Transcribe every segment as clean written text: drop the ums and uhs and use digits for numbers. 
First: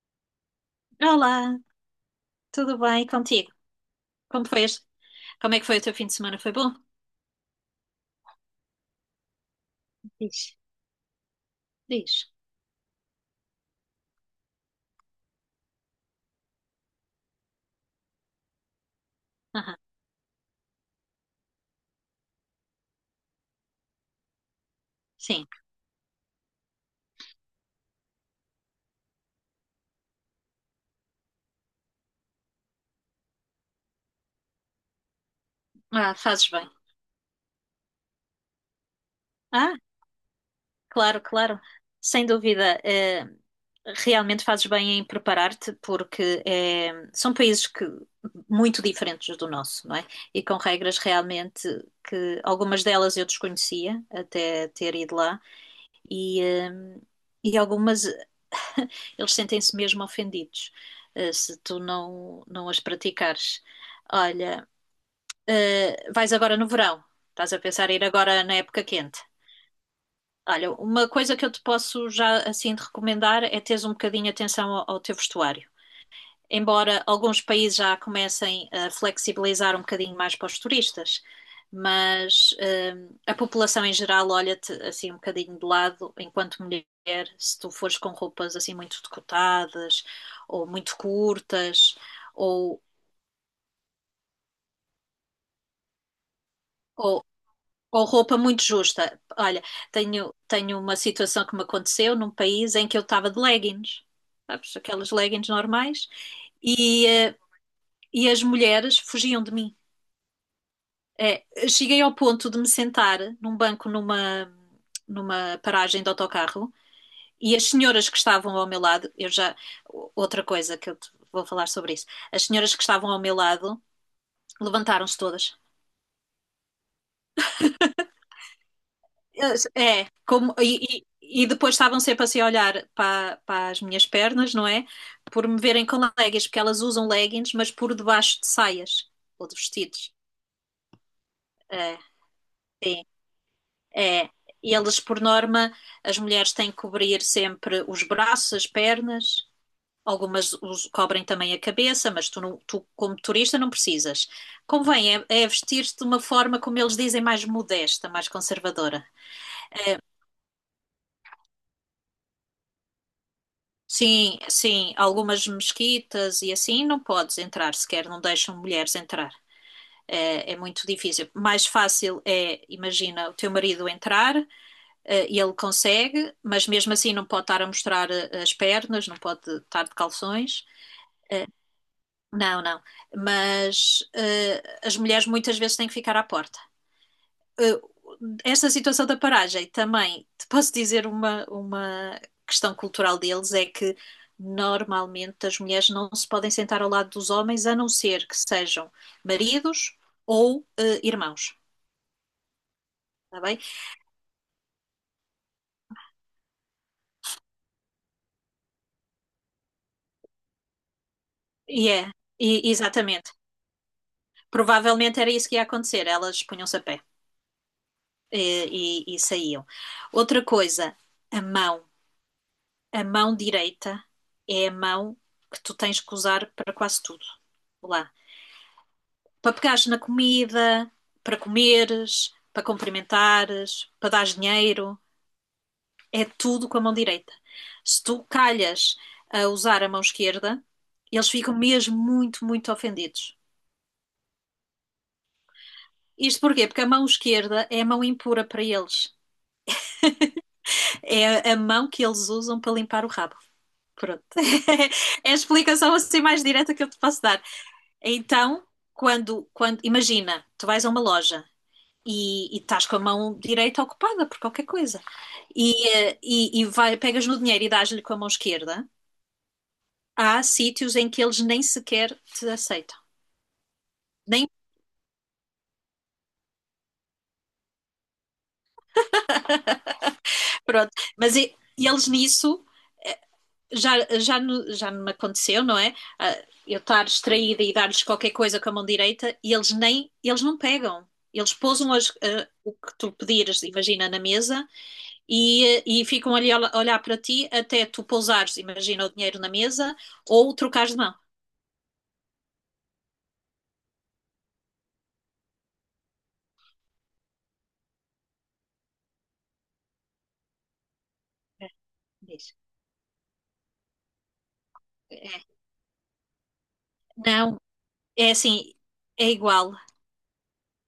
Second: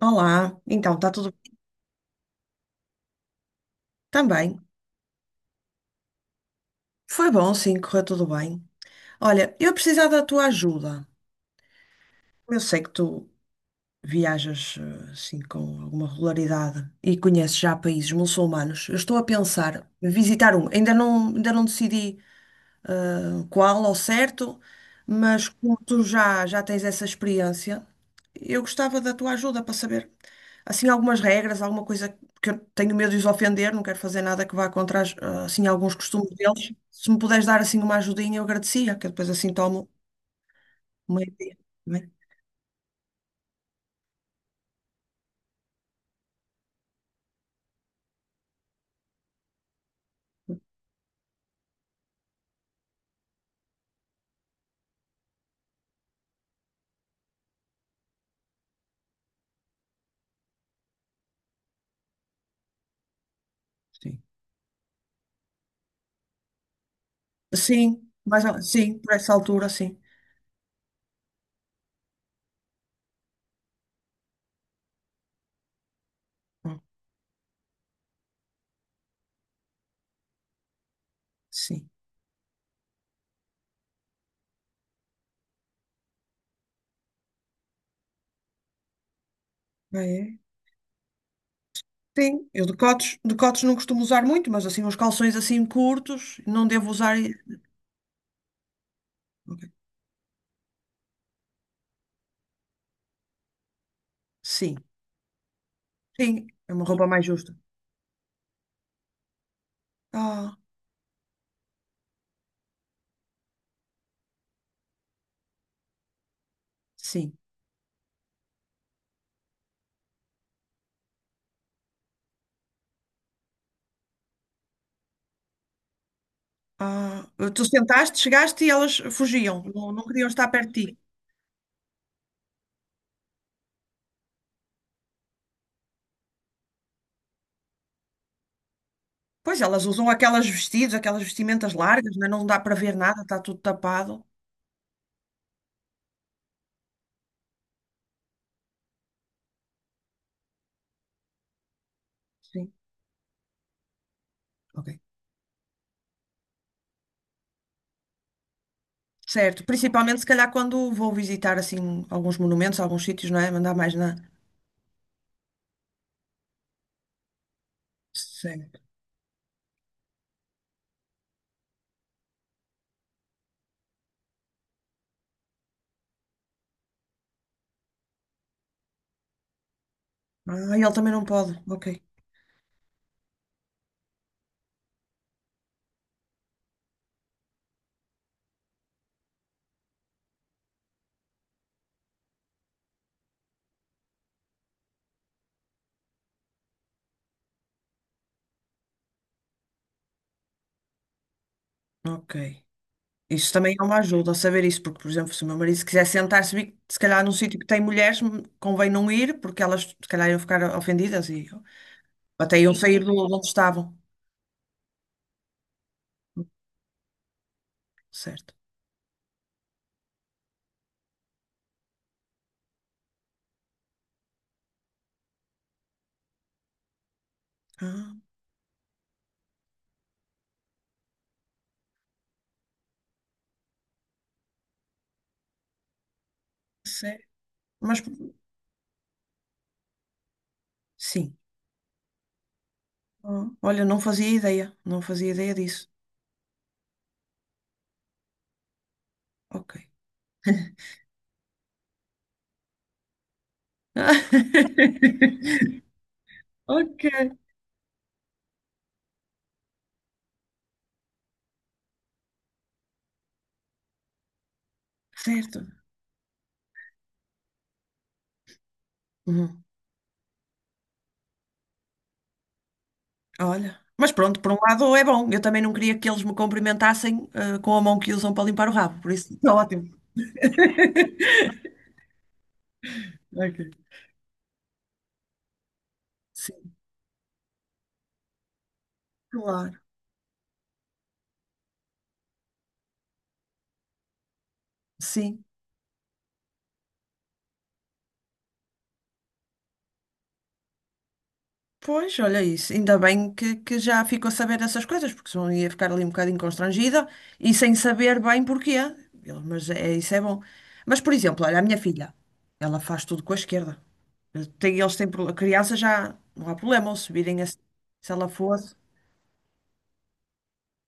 Olá, então está tudo Olá, tudo bem? E contigo? Como também. fez? Como é que foi o teu fim de semana? Foi bom? Foi bom, sim, correu tudo bem. Olha, eu precisava da tua Diz, ajuda. diz. Eu sei que tu viajas assim com alguma regularidade e conheces já países muçulmanos. Eu estou a Aham. pensar em visitar um. Ainda não decidi qual ao certo, Sim. mas como tu já tens essa experiência, eu gostava da tua ajuda para saber, assim, algumas regras, alguma coisa que eu tenho medo de os ofender, não quero fazer nada que vá contra, as, assim, alguns Ah, costumes fazes bem. deles. Se me puderes dar, assim, uma ajudinha, eu agradecia, que eu depois assim Ah, tomo claro, uma ideia. claro. Tá bem? Sem dúvida, realmente fazes bem em preparar-te, porque são países que muito diferentes do nosso, não é? E com regras realmente que algumas delas eu desconhecia até ter ido lá e, eh, e algumas. Eles sentem-se mesmo ofendidos, se tu não as praticares. Sim. Olha, vais agora no verão, estás a pensar em ir Sim, agora mas, na época sim, por quente. essa altura, sim. Olha, uma coisa que eu te posso já assim te recomendar é teres um bocadinho atenção ao teu vestuário, Hum, embora alguns países já comecem a flexibilizar um bocadinho mais para os turistas, sim. mas a população em geral olha-te assim um bocadinho de lado enquanto mulher, se tu fores com roupas assim muito Ah, decotadas é? ou muito curtas Sim, eu ou, decotes, decotes não costumo usar muito, mas assim, uns calções assim curtos, não devo usar. ou, ou roupa muito justa. Ok. Olha, tenho uma situação que me aconteceu num país em que eu estava de leggings, sabes, Sim, aquelas leggings normais, sim, é uma e, roupa mais eh, justa. e as mulheres fugiam de mim. Ah, É, cheguei ao ponto de me sentar num banco numa paragem de autocarro sim. e as senhoras que estavam ao meu lado, eu já. Outra coisa que eu te vou falar sobre isso. As senhoras que estavam ao meu lado levantaram-se todas. Ah, tu sentaste, chegaste e elas fugiam, não, não É, queriam estar como, perto de ti. e depois estavam sempre assim a olhar para as minhas pernas, não é? Por me verem com leggings, porque elas usam leggings, mas por debaixo de saias ou de Pois elas usam vestidos. aquelas vestidos, aquelas vestimentas É. largas, né? Não dá para ver nada, está tudo tapado. É. E elas, por norma, as mulheres têm que cobrir sempre os braços, as pernas, algumas cobrem também a cabeça, mas tu, não- Sim, tu, como turista, não precisas. ok. Convém é vestir-te de uma forma, como eles dizem, mais modesta, mais conservadora. Certo, principalmente se calhar quando vou visitar assim alguns monumentos, alguns sítios, não é? Mandar mais na. Sim, sim, algumas mesquitas e assim não podes entrar sequer, não deixam Certo. mulheres entrar. É, é muito difícil. Mais fácil é, imagina, o teu marido entrar. E ele consegue, mas mesmo assim não pode estar a mostrar, as pernas, não pode estar de calções. Ah, ele também não pode. Ok, Não, não. Mas as mulheres muitas vezes têm que ficar à porta. Eh, esta situação da paragem, também te posso dizer, uma questão cultural deles é que normalmente as mulheres não se podem sentar ao lado dos homens a não ser que sejam maridos ou irmãos, ok. está Isso bem? também é uma ajuda, saber isso, porque, por exemplo, se o meu marido se quiser sentar-se, se calhar num sítio que tem mulheres, convém não ir, porque elas se calhar iam ficar ofendidas e E é, até iam sair do, exatamente. de onde estavam. Provavelmente era isso que ia acontecer, elas punham-se a pé. Certo. E saíam. Outra coisa, a mão. A mão direita é a mão que tu tens que usar para quase tudo. Lá. Ah, Para pegares na comida, para comeres, para cumprimentares, para dar dinheiro, é tudo com a mão sério. direita. Mas Se tu calhas a usar a mão esquerda, eles sim. ficam mesmo muito, muito ofendidos. Ah, olha, não fazia ideia, não fazia ideia disso. Isto porquê? Porque a mão esquerda é a mão impura para eles. Ok. É a mão que eles usam para limpar o rabo. Pronto. É a explicação assim mais direta que eu te posso Ok. dar. Então, quando imagina, tu vais a uma loja e estás com a mão direita ocupada por qualquer coisa Certo. e vai, pegas no dinheiro e dás-lhe com a mão esquerda, Uhum. há sítios em que eles nem sequer te aceitam. Olha. Mas pronto, Nem, por um lado é bom. Eu também não queria que eles me cumprimentassem, com a mão que usam para limpar o rabo, por isso está ótimo. pronto. Mas e eles, nisso Ok. já, já, já me aconteceu, não é? Ah, Sim, eu estar distraída e dar-lhes qualquer coisa com a mão direita e claro. Eles não pegam. Eles pousam o que tu pedires, imagina, na mesa Sim. e ficam ali a olhar para ti até tu pousares, imagina, o dinheiro na mesa ou trocares de mão. Pois, olha isso. Ainda bem que já ficou a saber dessas coisas, porque senão ia ficar ali um bocadinho constrangida e sem saber bem porquê. Eu, mas é, isso é bom. Mas, por exemplo, olha, a É, minha filha, diz. ela faz tudo com a esquerda. Tem, eles têm, a É. criança já não há problema ou subirem Não, assim. Se ela é assim, fosse. é igual,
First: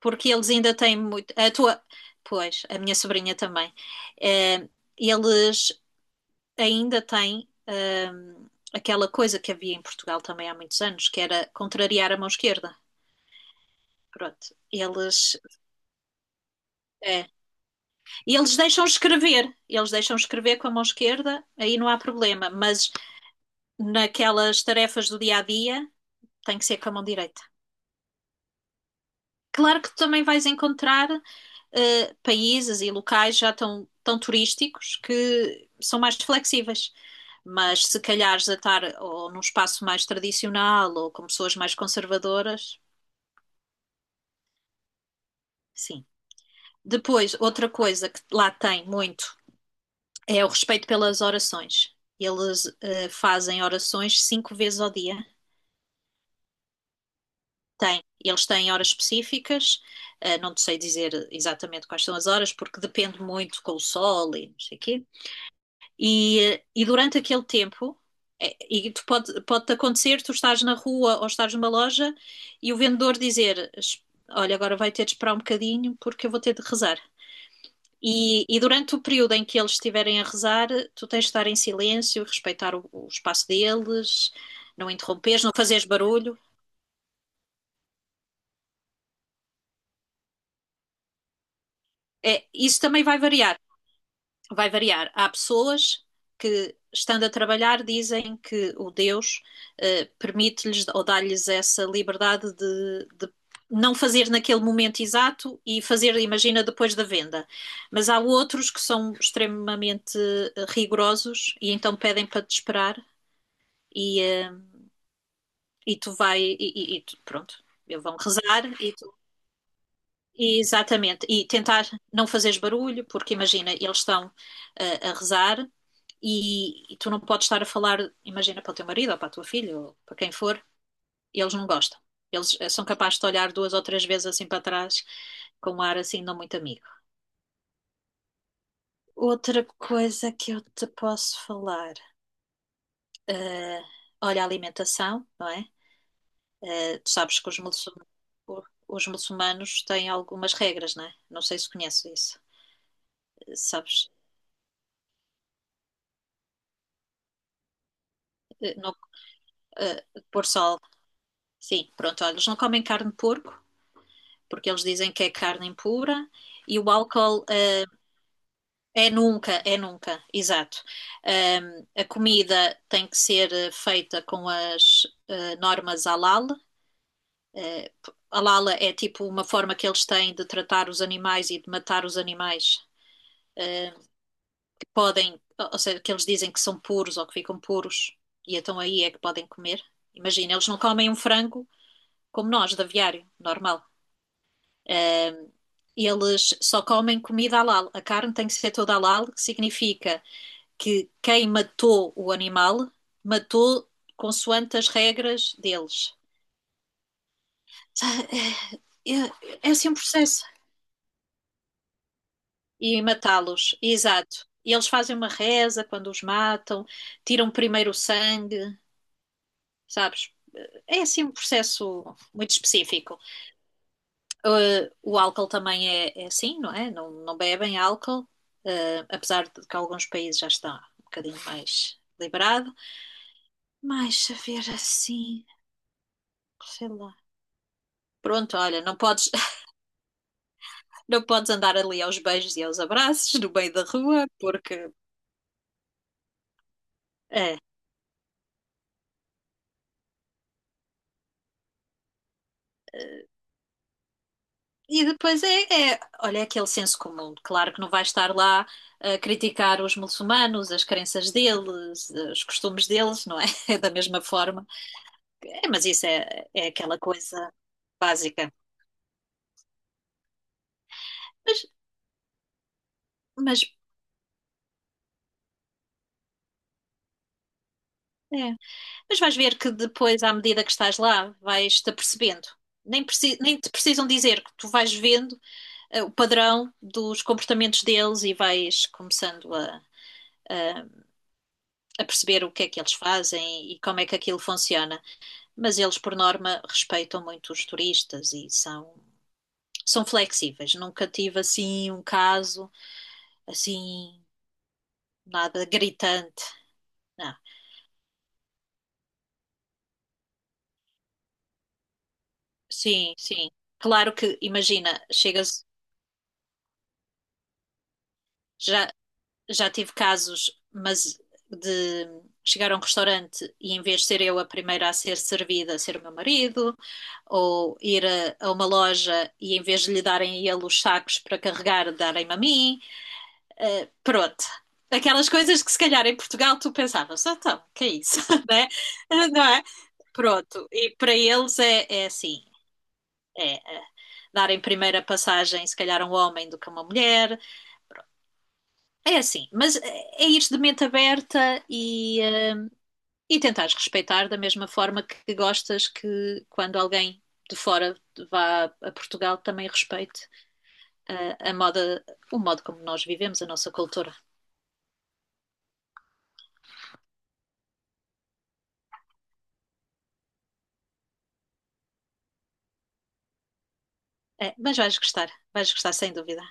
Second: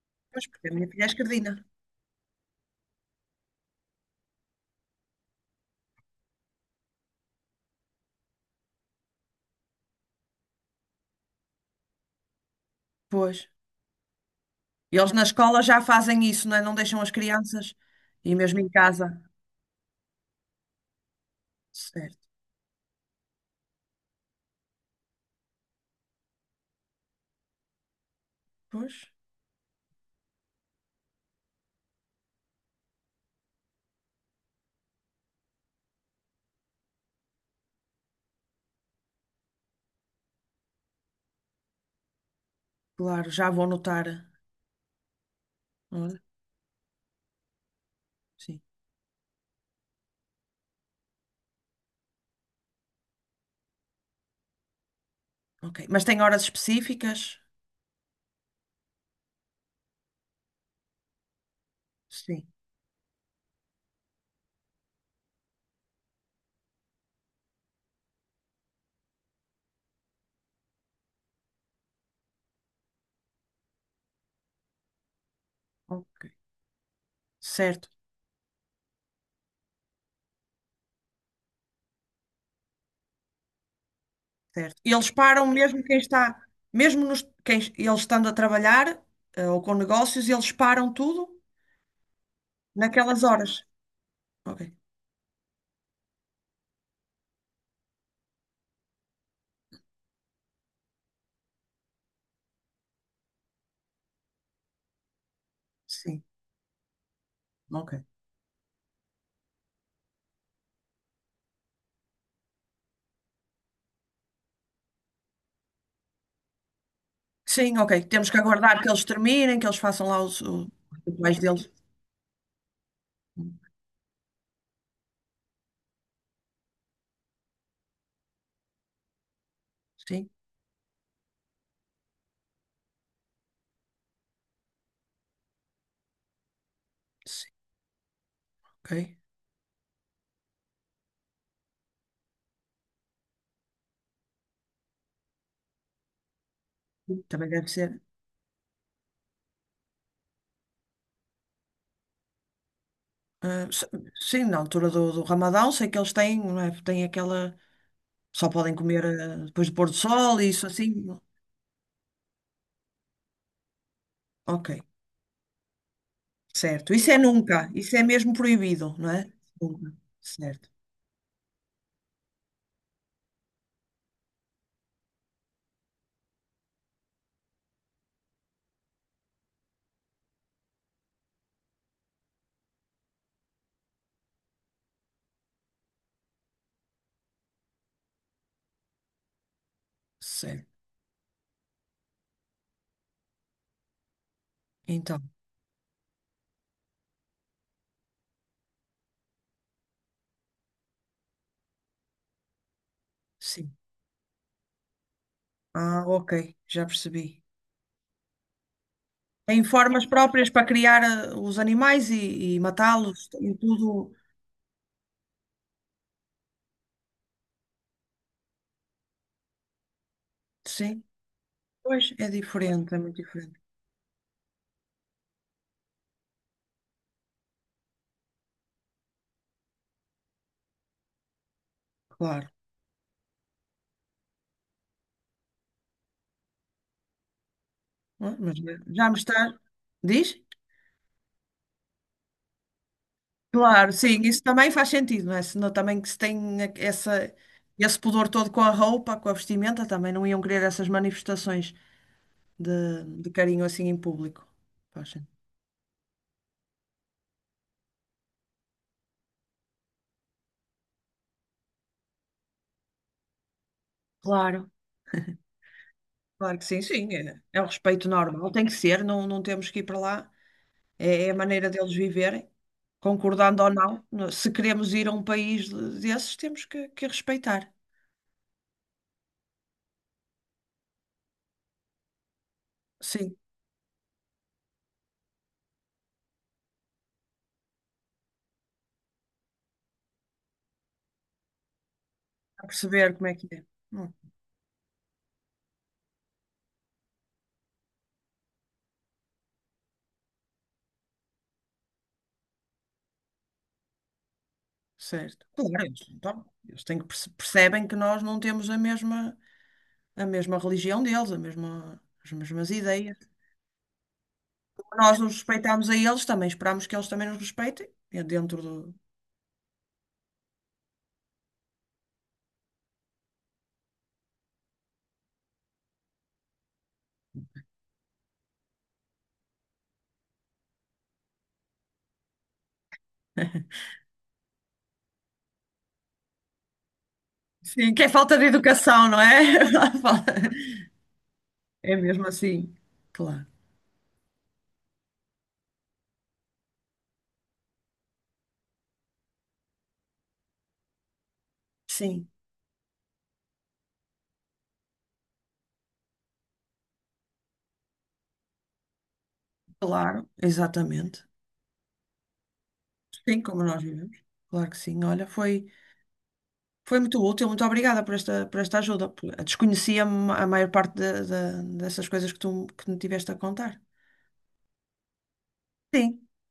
porque Pois, eles porque a ainda minha têm filha é muito. A esquerdina. tua, pois, a minha sobrinha também. Eh, eles ainda tem aquela coisa que havia em Portugal também há muitos anos, que era contrariar a mão esquerda. Pois. Pronto, E eles na escola já fazem isso, não é? Não deixam as é. crianças E e mesmo em casa. Eles deixam escrever com a mão esquerda, aí não há Certo. problema, mas naquelas tarefas do dia a dia tem que ser com a mão direita. Pois, Claro que tu também vais encontrar países e locais já tão, tão turísticos que são mais flexíveis. Mas se calhar a estar ou num espaço mais tradicional ou com pessoas mais conservadoras, claro, já vou notar. sim. Olha, Depois, outra coisa que lá sim. tem muito é o respeito pelas orações. Eles, fazem orações 5 vezes ao dia. Ok. Mas tem horas específicas? Tem. Eles têm horas específicas, não te sei dizer exatamente quais são as Sim. horas, porque depende muito com o sol e não sei o quê. E durante aquele tempo, é, e tu pode acontecer, tu estás na rua ou estás numa loja e o vendedor dizer: Olha, agora vai ter de esperar um bocadinho Ok. porque eu vou ter de rezar." Certo, E durante o período em que eles estiverem a rezar, tu tens de estar em silêncio, respeitar o espaço deles, certo. não E eles interromperes, param não mesmo fazeres quem está, barulho. mesmo nos, quem, eles estando a trabalhar, ou com negócios, eles param tudo É, isso também vai naquelas variar. horas. Ok. Vai variar. Há pessoas que, estando a trabalhar, dizem que o Deus, permite-lhes ou dá-lhes essa liberdade de não fazer naquele momento exato e fazer, Sim, imagina, depois da venda. ok. Mas há outros que são extremamente, rigorosos, e então pedem para te esperar e, eh, e tu vai e pronto. Sim, ok. Eles vão Temos que rezar aguardar que e eles tu. terminem, que eles façam lá os Exatamente, rituais e deles. tentar não fazeres barulho, porque imagina, eles estão, a rezar e tu não podes estar a falar, imagina, para o teu marido ou para a tua filha ou para Sim, quem for, eles não gostam. Eles, são capazes de olhar duas ou três vezes assim para trás, com um ar assim não muito amigo. sim, ok. Outra coisa que eu te posso falar, eh, olha, a alimentação, não é? Tu sabes Também que os deve muçulmanos, ser. os muçulmanos têm algumas regras, não é? Não sei se conheces isso. Ah, s- Sabes? sim, na altura do, do Ramadão, sei que eles têm, não é? Têm aquela. Só podem Não, comer depois do pôr do sol pôr e isso sol. assim. Sim, pronto, olha, eles não comem carne de porco, Ok, porque eles dizem que é carne impura, e certo. o Isso é álcool, nunca. Isso é mesmo proibido, não é? É Nunca. nunca, Certo. exato. A comida tem que ser, feita com as, normas halal. Uh, halal é tipo uma forma que eles têm de tratar os animais e de matar os animais uh, que podem, ou seja, que eles dizem que são puros ou que ficam puros e então aí é que podem comer. Imagina, eles Certo. não comem um frango como nós, de aviário, normal. Então, Eles só comem comida halal. A carne tem que ser toda halal, que significa que quem matou o animal sim. matou consoante as regras Ah, deles. ok. Já percebi. Tem É, é assim um formas processo. próprias para criar os animais e E matá-los e matá-los, tudo. exato. E eles fazem uma reza quando os matam, tiram primeiro o sangue, sabes? Sim. É assim um Pois processo é muito diferente, é muito específico. diferente. O álcool também é, é assim, não é? Não, não bebem álcool, apesar de que alguns países já está um bocadinho mais Claro. liberado. Mais saber assim, sei lá. Ah, Pronto, mas já olha, não já me podes, está. Diz? não podes andar ali aos beijos e aos abraços no meio da Claro, sim, rua, isso também faz porque sentido, não é? Senão também que se tem essa, é. esse pudor todo com a roupa, com a vestimenta, também não iam querer essas manifestações de carinho assim em público. E Poxa. depois olha, é aquele senso comum. Claro que não vais estar lá a criticar os muçulmanos, as crenças deles, os costumes deles, não é? É da mesma forma. Claro. É, mas isso é, Claro que é sim, aquela sim. É, coisa é o respeito normal, básica. tem que ser, não, não temos que ir para lá. É, é a Mas, maneira deles viverem, mas, concordando ou não. Se queremos ir a um país desses, temos que respeitar. é. Mas vais ver que depois, à medida que estás lá, vais-te apercebendo. Nem, Sim, preci- nem te precisam dizer, que tu vais vendo o padrão dos comportamentos deles e vais começando a- a perceber o que a é que eles perceber como é que é. fazem e como é Hum, que aquilo funciona. Mas eles, por norma, respeitam muito os turistas e são flexíveis. Nunca tive assim um caso assim, certo. nada Claro, eles, gritante. então, eles têm que Não. percebem que nós não temos a mesma religião deles, a mesma, as mesmas Sim, ideias. sim. Claro que, imagina, Nós os chegas. respeitamos a eles, também esperamos que eles também nos respeitem, é dentro Já, do, já tive casos, mas de chegar a um restaurante e em vez de ser eu a primeira a ser servida, ser o meu marido, ou ir a uma loja e em vez de lhe darem a ele os sacos para carregar, darem-me a mim, pronto. Aquelas coisas que se calhar em Portugal tu pensavas, ah, então, que é sim, que é isso, falta de né? educação, não Não é? é? Falta- Pronto, e para eles é, É é mesmo assim, assim, claro. é darem primeira passagem, se calhar, a um homem do que a uma mulher, é assim, mas é é ir de mente aberta Sim, hum, e tentares respeitar da mesma forma que gostas que quando alguém de fora vá a Portugal também claro, respeite exatamente. A, moda, o modo como nós vivemos, Sim, a como nossa nós cultura. vivemos. Claro que sim. Olha, foi, foi muito útil, muito obrigada por esta ajuda. Desconhecia a maior parte dessas coisas que tu que me tiveste a contar. É, mas vais gostar sem Sim, dúvida.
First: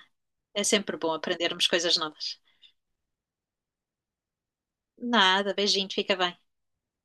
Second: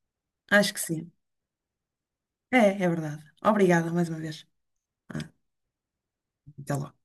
É acho que sempre sim. bom aprendermos coisas novas. É, é verdade. Obrigada mais uma vez. Ah, Nada, beijinho, fica bem. até logo.